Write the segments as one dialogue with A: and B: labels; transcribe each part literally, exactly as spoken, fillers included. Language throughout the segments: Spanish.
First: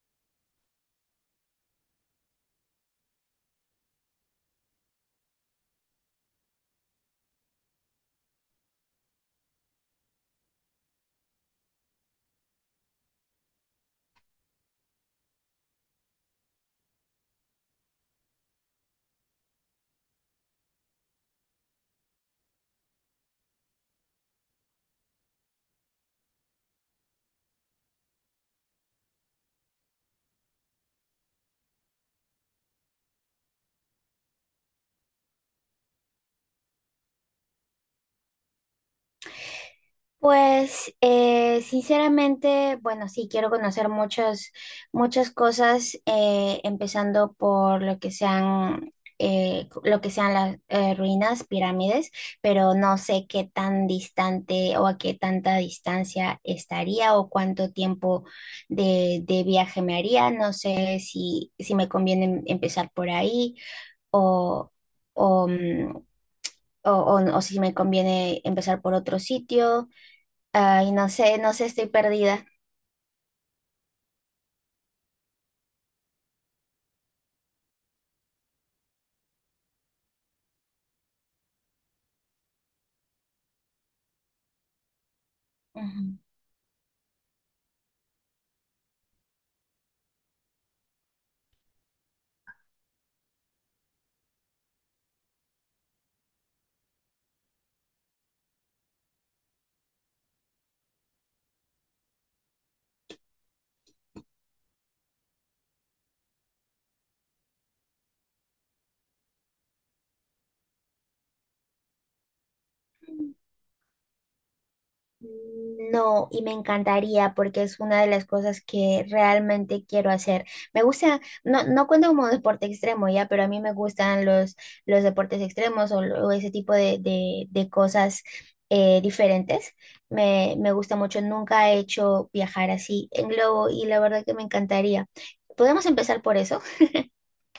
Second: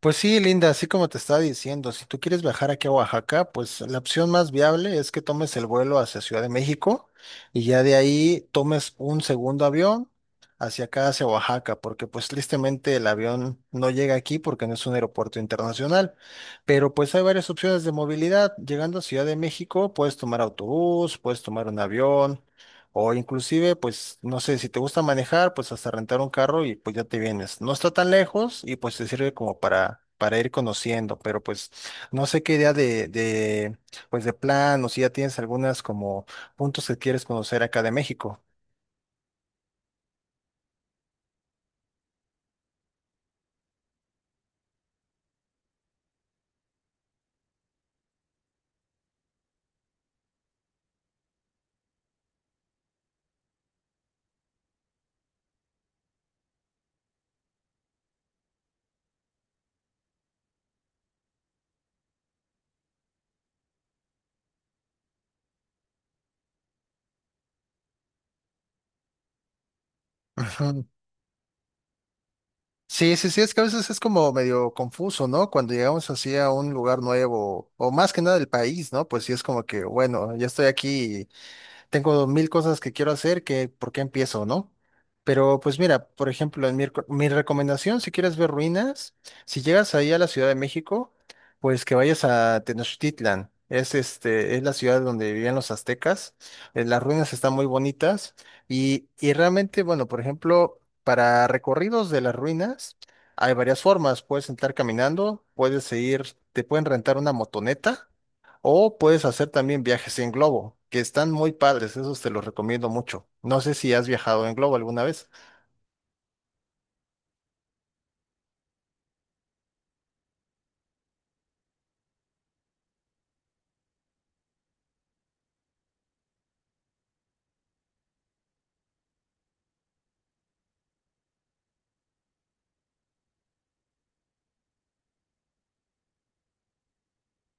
A: Pues sí, Linda, así como te estaba diciendo, si tú quieres viajar aquí a Oaxaca, pues la opción más viable es que tomes el vuelo hacia Ciudad de México y ya de ahí tomes un segundo avión hacia acá, hacia Oaxaca, porque pues tristemente el avión no llega aquí porque no es un aeropuerto internacional. Pero pues hay varias opciones de movilidad. Llegando a Ciudad de México, puedes tomar autobús, puedes tomar un avión, o inclusive, pues, no sé, si te gusta manejar, pues hasta rentar un carro y pues ya te vienes. No está tan lejos y pues te sirve como para, para ir conociendo, pero pues no sé qué idea de, de, pues de plan o si ya tienes algunas como puntos que quieres conocer acá de México.
B: Pues eh, sinceramente, bueno, sí, quiero conocer muchas, muchas cosas, eh, empezando por lo que sean, eh, lo que sean las eh, ruinas, pirámides, pero no sé qué tan distante o a qué tanta distancia estaría o cuánto tiempo de, de viaje me haría. No sé si, si me conviene em- empezar por ahí o, o, mm, o o- o si me conviene empezar por otro sitio.
A: Ujú.
B: Ay, no sé, no sé, estoy perdida.
A: Sí, sí, sí, es que a veces es como medio confuso, ¿no? Cuando llegamos así a un lugar nuevo, o más que nada del país, ¿no? Pues sí es como que, bueno, ya estoy aquí, tengo mil cosas que quiero hacer, que por qué empiezo, ¿no? Pero pues mira,
B: Ujú.
A: por ejemplo, en mi, reco- mi recomendación, si quieres ver ruinas, si llegas ahí a la Ciudad de México, pues que vayas a Tenochtitlan. Es, este, es la ciudad donde vivían los aztecas. Eh, Las ruinas están muy bonitas y, y realmente, bueno, por ejemplo, para recorridos de las ruinas hay varias formas. Puedes entrar caminando, puedes ir, te pueden rentar una motoneta o puedes hacer también viajes en globo, que están muy padres, esos te los recomiendo mucho. No sé si has viajado en globo alguna vez.
B: No, y me encantaría porque es una de las cosas que realmente quiero hacer. Me gusta, no, no cuenta como deporte extremo ya, pero a mí me gustan los, los deportes extremos o, lo- o ese tipo de, de- de cosas eh, diferentes. Me, me gusta mucho, nunca he hecho viajar así en globo y la verdad que me encantaría. ¿Podemos empezar por eso?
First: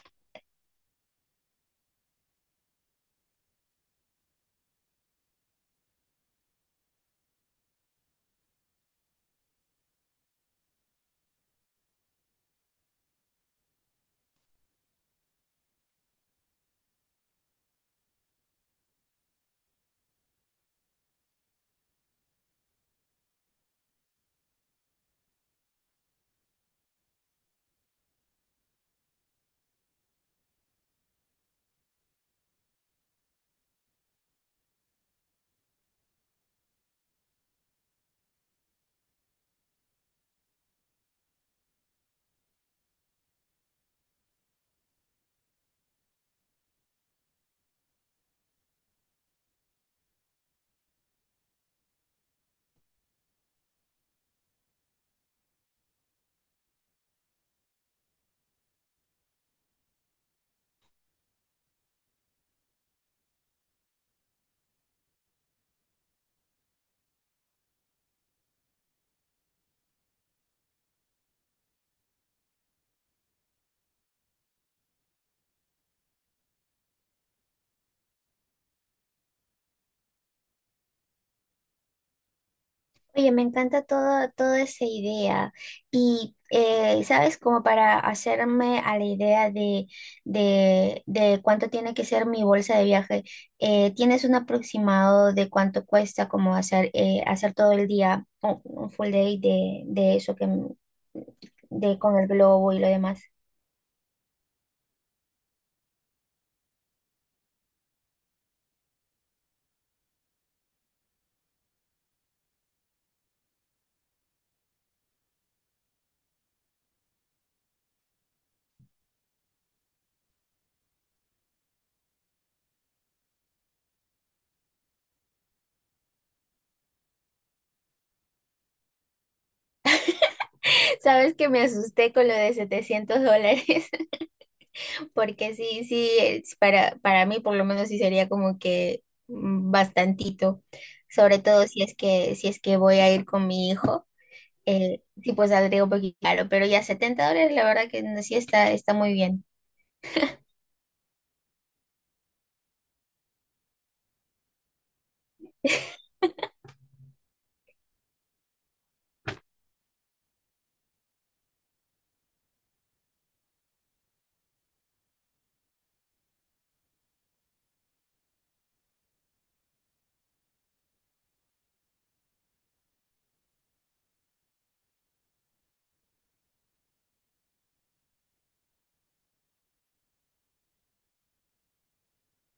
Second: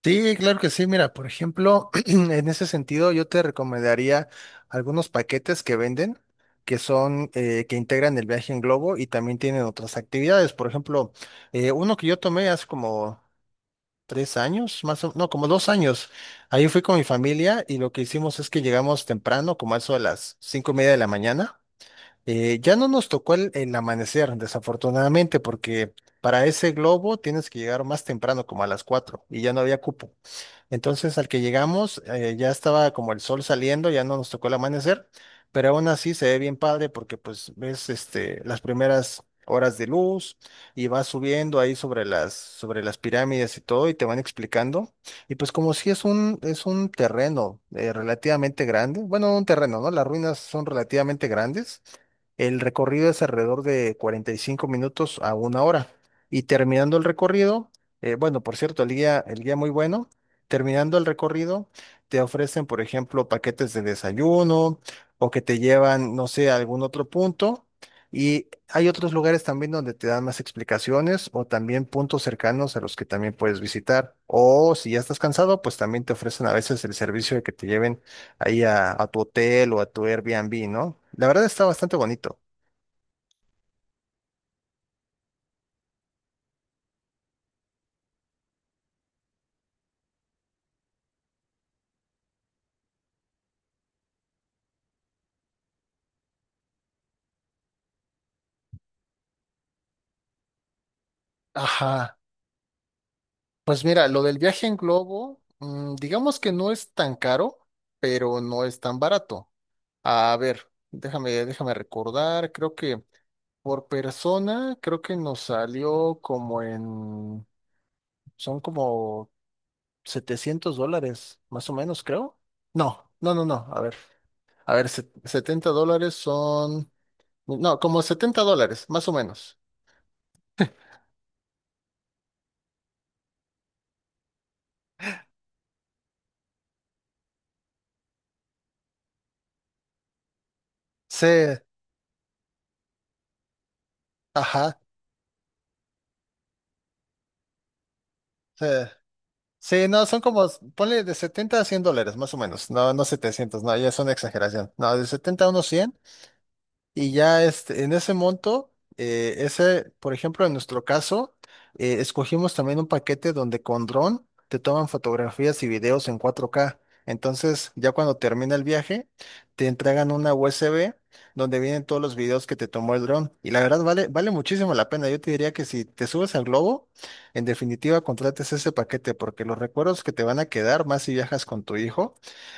A: Sí, claro que sí. Mira, por ejemplo, en ese sentido yo te recomendaría algunos paquetes que venden, que son, eh, que integran el viaje en globo y también tienen otras actividades. Por ejemplo, eh, uno que yo tomé hace como tres años, más o no, como dos años. Ahí fui con mi familia y lo que hicimos es que llegamos temprano, como a eso de las cinco y media de la mañana. Eh, ya no nos tocó el, el amanecer, desafortunadamente, porque para ese globo tienes que llegar más temprano, como a las cuatro, y ya no había cupo. Entonces, al que llegamos, eh, ya estaba como el sol saliendo, ya no nos tocó el amanecer, pero aún así se ve bien padre porque pues ves este, las primeras horas de luz y vas subiendo ahí sobre las, sobre las pirámides y todo y te van explicando. Y pues como si es un, es un terreno eh, relativamente grande, bueno, no un terreno, ¿no? Las ruinas son relativamente grandes. El recorrido es alrededor de cuarenta y cinco minutos a una hora. Y terminando el recorrido, eh, bueno, por cierto, el guía, el guía muy bueno. Terminando el recorrido, te ofrecen, por ejemplo, paquetes de desayuno o que te llevan, no sé, a algún otro punto. Y hay otros lugares también donde te dan más explicaciones o también puntos cercanos a los que también puedes visitar. O si ya estás cansado, pues también te ofrecen a veces el servicio de que te lleven ahí a, a tu hotel o a tu Airbnb, ¿no? La verdad está bastante bonito.
B: Oye, me encanta todo, toda esa idea. Y, eh, ¿sabes? Como para hacerme a la idea de, de, de cuánto tiene que ser mi bolsa de viaje, eh, ¿tienes un aproximado de cuánto cuesta como hacer, eh, hacer todo el día un, un full day de, de eso que, m- de, con
A: Ajá,
B: el globo y lo demás?
A: pues mira, lo del viaje en globo, mm, digamos que no es tan caro, pero no es tan barato. A ver, déjame, déjame recordar, creo que por persona, creo que nos salió como en, son como setecientos dólares, más o menos, creo. No, no, no, no, a ver, a ver, se- setenta dólares son, no, como setenta dólares, más o menos.
B: ¿Sabes que me asusté con lo de setecientos dólares? Porque sí, sí, es para, para mí por lo menos sí sería como que mm, bastantito,
A: Sí,
B: sobre todo si es que, si es que voy a ir con mi hijo,
A: ajá.
B: eh, sí pues saldría un poquito caro, pero ya setenta dólares la verdad que no, sí
A: Sí,
B: está, está muy bien.
A: Sí, no, son como, ponle de setenta a cien dólares, más o menos. No, no setecientos, no, ya es una exageración. No, de setenta a unos cien. Y ya este, en ese monto, eh, ese, por ejemplo, en nuestro caso, eh, escogimos también un paquete donde con dron te toman fotografías y videos en cuatro K. Entonces, ya cuando termina el viaje, te entregan una U S B donde vienen todos los videos que te tomó el dron. Y la verdad vale, vale muchísimo la pena. Yo te diría que si te subes al globo, en definitiva contrates ese paquete porque los recuerdos que te van a quedar, más si viajas con tu hijo,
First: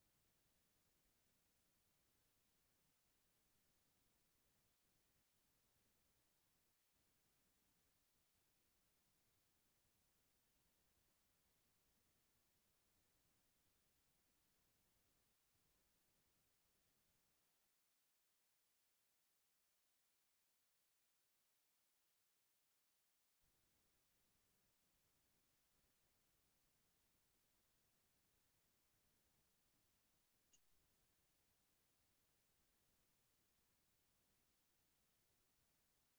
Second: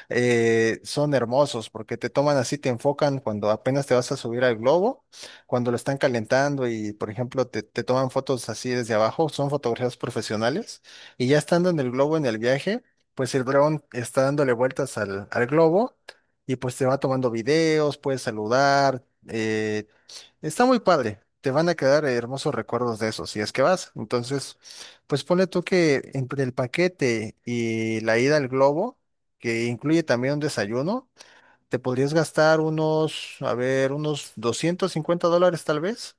A: eh, son hermosos porque te toman así, te enfocan cuando apenas te vas a subir al globo, cuando lo están calentando y, por ejemplo, te, te toman fotos así desde abajo, son fotografías profesionales y ya estando en el globo en el viaje, pues el dron está dándole vueltas al, al globo y pues te va tomando videos, puedes saludar. eh, Está muy padre. Te van a quedar hermosos recuerdos de eso, si es que vas. Entonces, pues ponle tú que entre el paquete y la ida al globo, que incluye también un desayuno, te podrías gastar unos, a ver, unos doscientos cincuenta dólares tal vez.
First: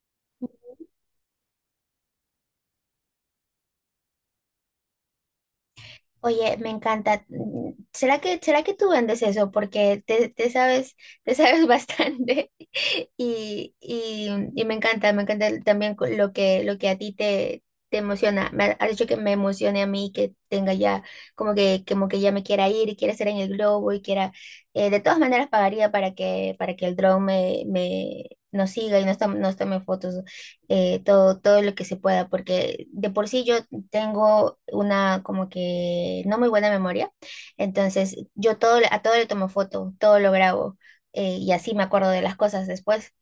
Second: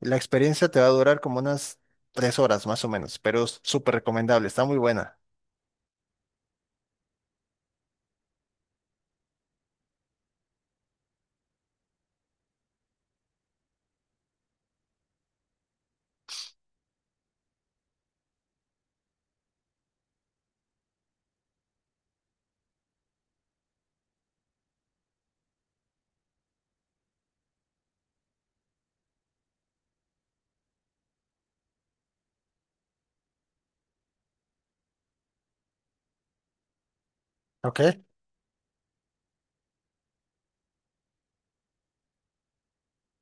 A: La experiencia te va a durar como unas tres horas más o menos, pero es súper recomendable, está muy buena.
B: Oye, me encanta. Mm, ¿será que, será que tú vendes eso? Porque te, te sabes, te sabes bastante y, y- y me encanta, me encanta el- también co- lo que, lo que a ti te, te emociona. Me ha- has dicho que me emocione a mí, que tenga ya, como que, como que ya me quiera ir y quiera estar en el globo y quiera, eh, de todas maneras pagaría para que, para que el dron me, me, nos siga y nos tome, nos tome fotos, eh, todo, todo lo que se pueda, porque de por sí tengo una como que no muy buena memoria,
A: Ok.
B: entonces yo todo, le- a todo le tomo foto, todo lo grabo, eh, y así me acuerdo de las cosas después.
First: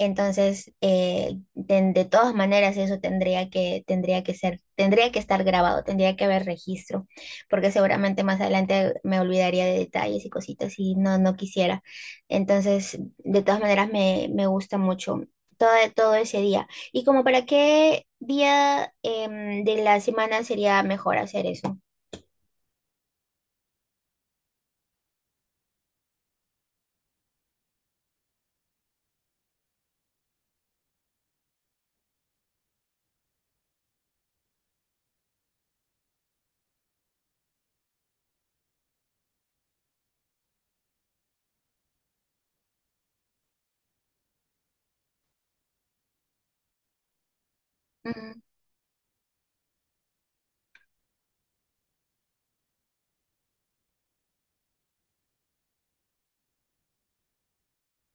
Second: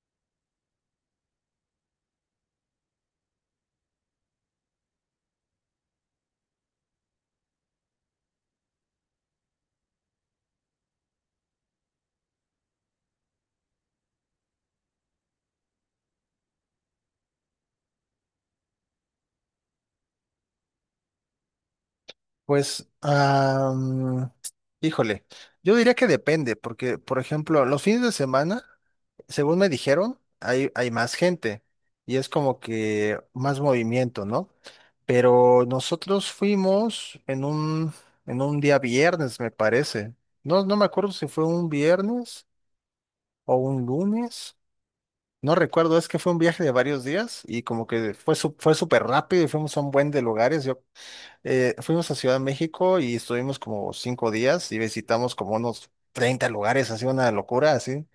B: Entonces, eh, de, de todas maneras eso tendría que, tendría que ser, tendría que estar grabado, tendría que haber registro, porque seguramente más adelante me olvidaría de detalles y cositas y no, no quisiera. Entonces, de todas maneras me, me gusta mucho todo, todo ese día. ¿Y como para qué día em, de la semana sería mejor hacer eso?
A: Pues, am, híjole, yo diría que depende, porque, por ejemplo, los fines de semana, según me dijeron, hay, hay más gente y es como que más movimiento, ¿no? Pero nosotros fuimos en un, en un día viernes, me parece. No, no me acuerdo si fue un viernes o un lunes. No recuerdo, es que fue un viaje de varios días y como que fue,
B: Mm.
A: su- fue súper rápido y fuimos a un buen de lugares. Yo eh, fuimos a Ciudad de México y estuvimos como cinco días y visitamos como unos treinta lugares, así una locura, así.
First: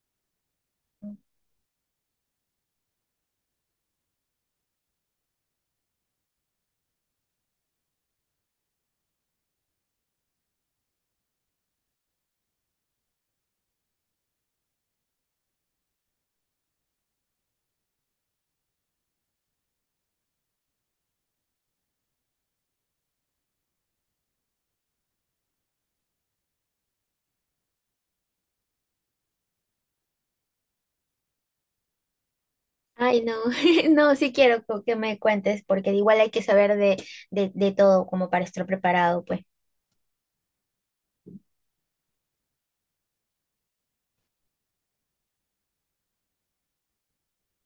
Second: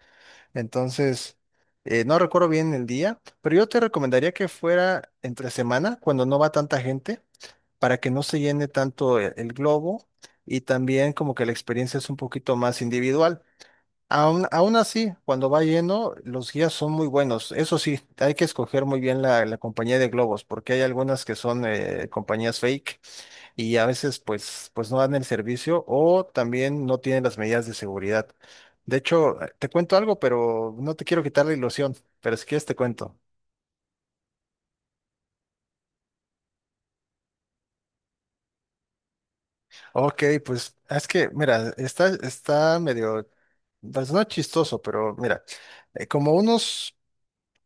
A: Entonces, eh, no recuerdo bien el día, pero yo te recomendaría que fuera entre semana, cuando no va tanta gente, para que no se llene tanto el, el globo y también como que la experiencia es un poquito más individual. Aún, aún así, cuando va lleno, los guías son muy buenos. Eso sí, hay que escoger muy bien la, la compañía de globos, porque hay algunas que son eh, compañías fake y a veces pues, pues no dan el servicio o también no tienen las medidas de seguridad. De hecho, eh, te cuento algo, pero no te quiero quitar la ilusión, pero si quieres te cuento.
B: Ay, no, no, sí quiero co- que me cuentes, porque igual hay que saber de, de, de todo como para estar preparado, pues.
A: Ok, pues ah, es que, mira, está, está medio, pues no chistoso, pero mira, eh, como unos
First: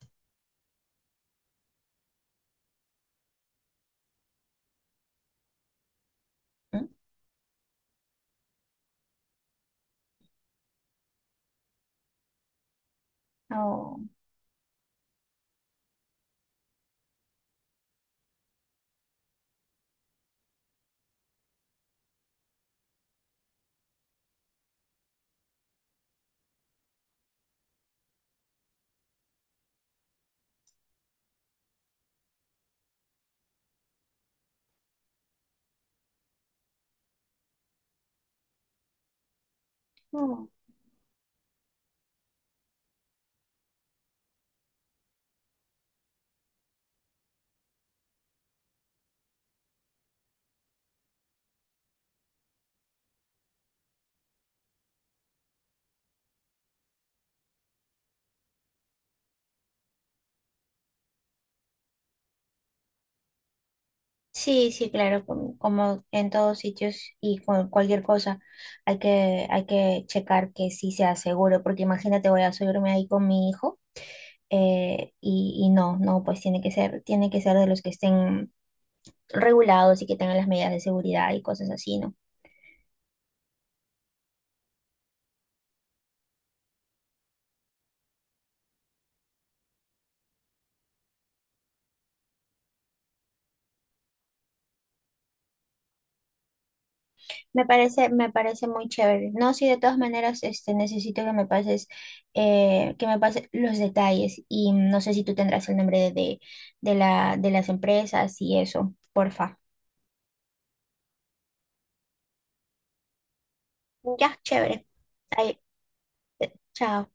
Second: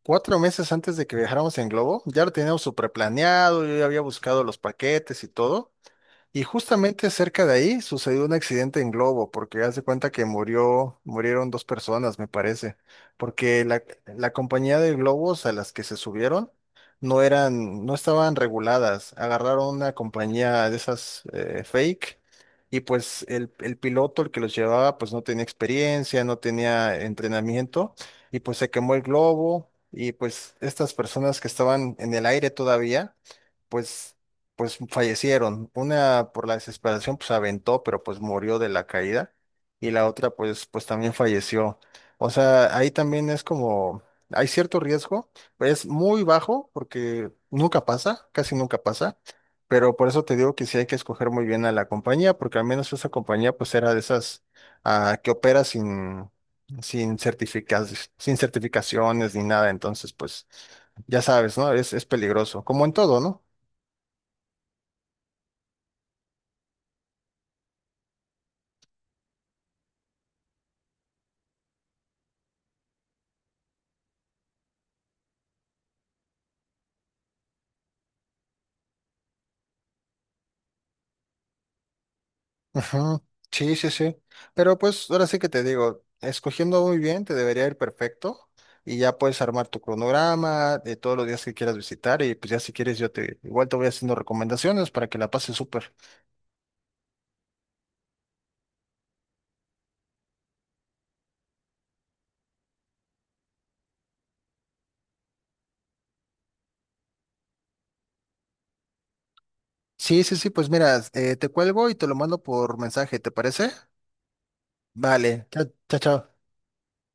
A: cuatro meses antes de que viajáramos en globo, ya lo teníamos súper planeado, yo ya había buscado los paquetes y todo. Y
B: ¿Mm?
A: justamente cerca de ahí sucedió un accidente en globo, porque haz de cuenta que murió, murieron dos personas, me parece, porque la,
B: Oh,
A: la compañía de globos a las que se subieron no eran, no estaban reguladas, agarraron una compañía de esas eh, fake y pues el, el piloto, el que los llevaba, pues no tenía experiencia, no tenía entrenamiento y pues se quemó el globo y pues estas personas que estaban en el aire todavía pues pues fallecieron. Una por la desesperación, pues aventó, pero pues murió de la caída. Y la otra,
B: oh.
A: pues, pues también falleció. O sea, ahí también es como, hay cierto riesgo, pero es muy bajo porque nunca pasa, casi nunca pasa. Pero por eso te digo que sí hay que escoger muy bien a la compañía, porque al menos esa compañía pues era de esas ah, que opera sin, sin certificas, sin certificaciones ni nada. Entonces, pues ya sabes, ¿no? Es, es peligroso, como en todo, ¿no?
B: Sí, sí, claro, como, como en todos sitios y con cualquier cosa hay que, hay que checar que sí sea seguro, porque imagínate, voy a subirme ahí con mi hijo, eh, y, y no, no, pues tiene que ser, tiene que ser de los que estén regulados y que tengan las medidas de seguridad y cosas así, ¿no?
A: Ujú, sí, sí, sí. Pero pues ahora sí que te digo, escogiendo muy bien te debería ir perfecto y ya puedes armar tu cronograma de todos los días que quieras visitar y pues ya si quieres yo te igual te voy haciendo recomendaciones para que la pases súper.
B: Me parece, me parece muy chévere. No, sí, de todas maneras, este, necesito que me pases, eh, que me pases los detalles y no sé si tú tendrás el nombre de, de, de la, de las empresas y eso, porfa.
A: Sí, sí, sí, pues mira, eh, te cuelgo y te lo mando por mensaje, ¿te parece?
B: Ya, chévere.
A: Vale,
B: Ahí,
A: chao, chao, chao.
B: chao.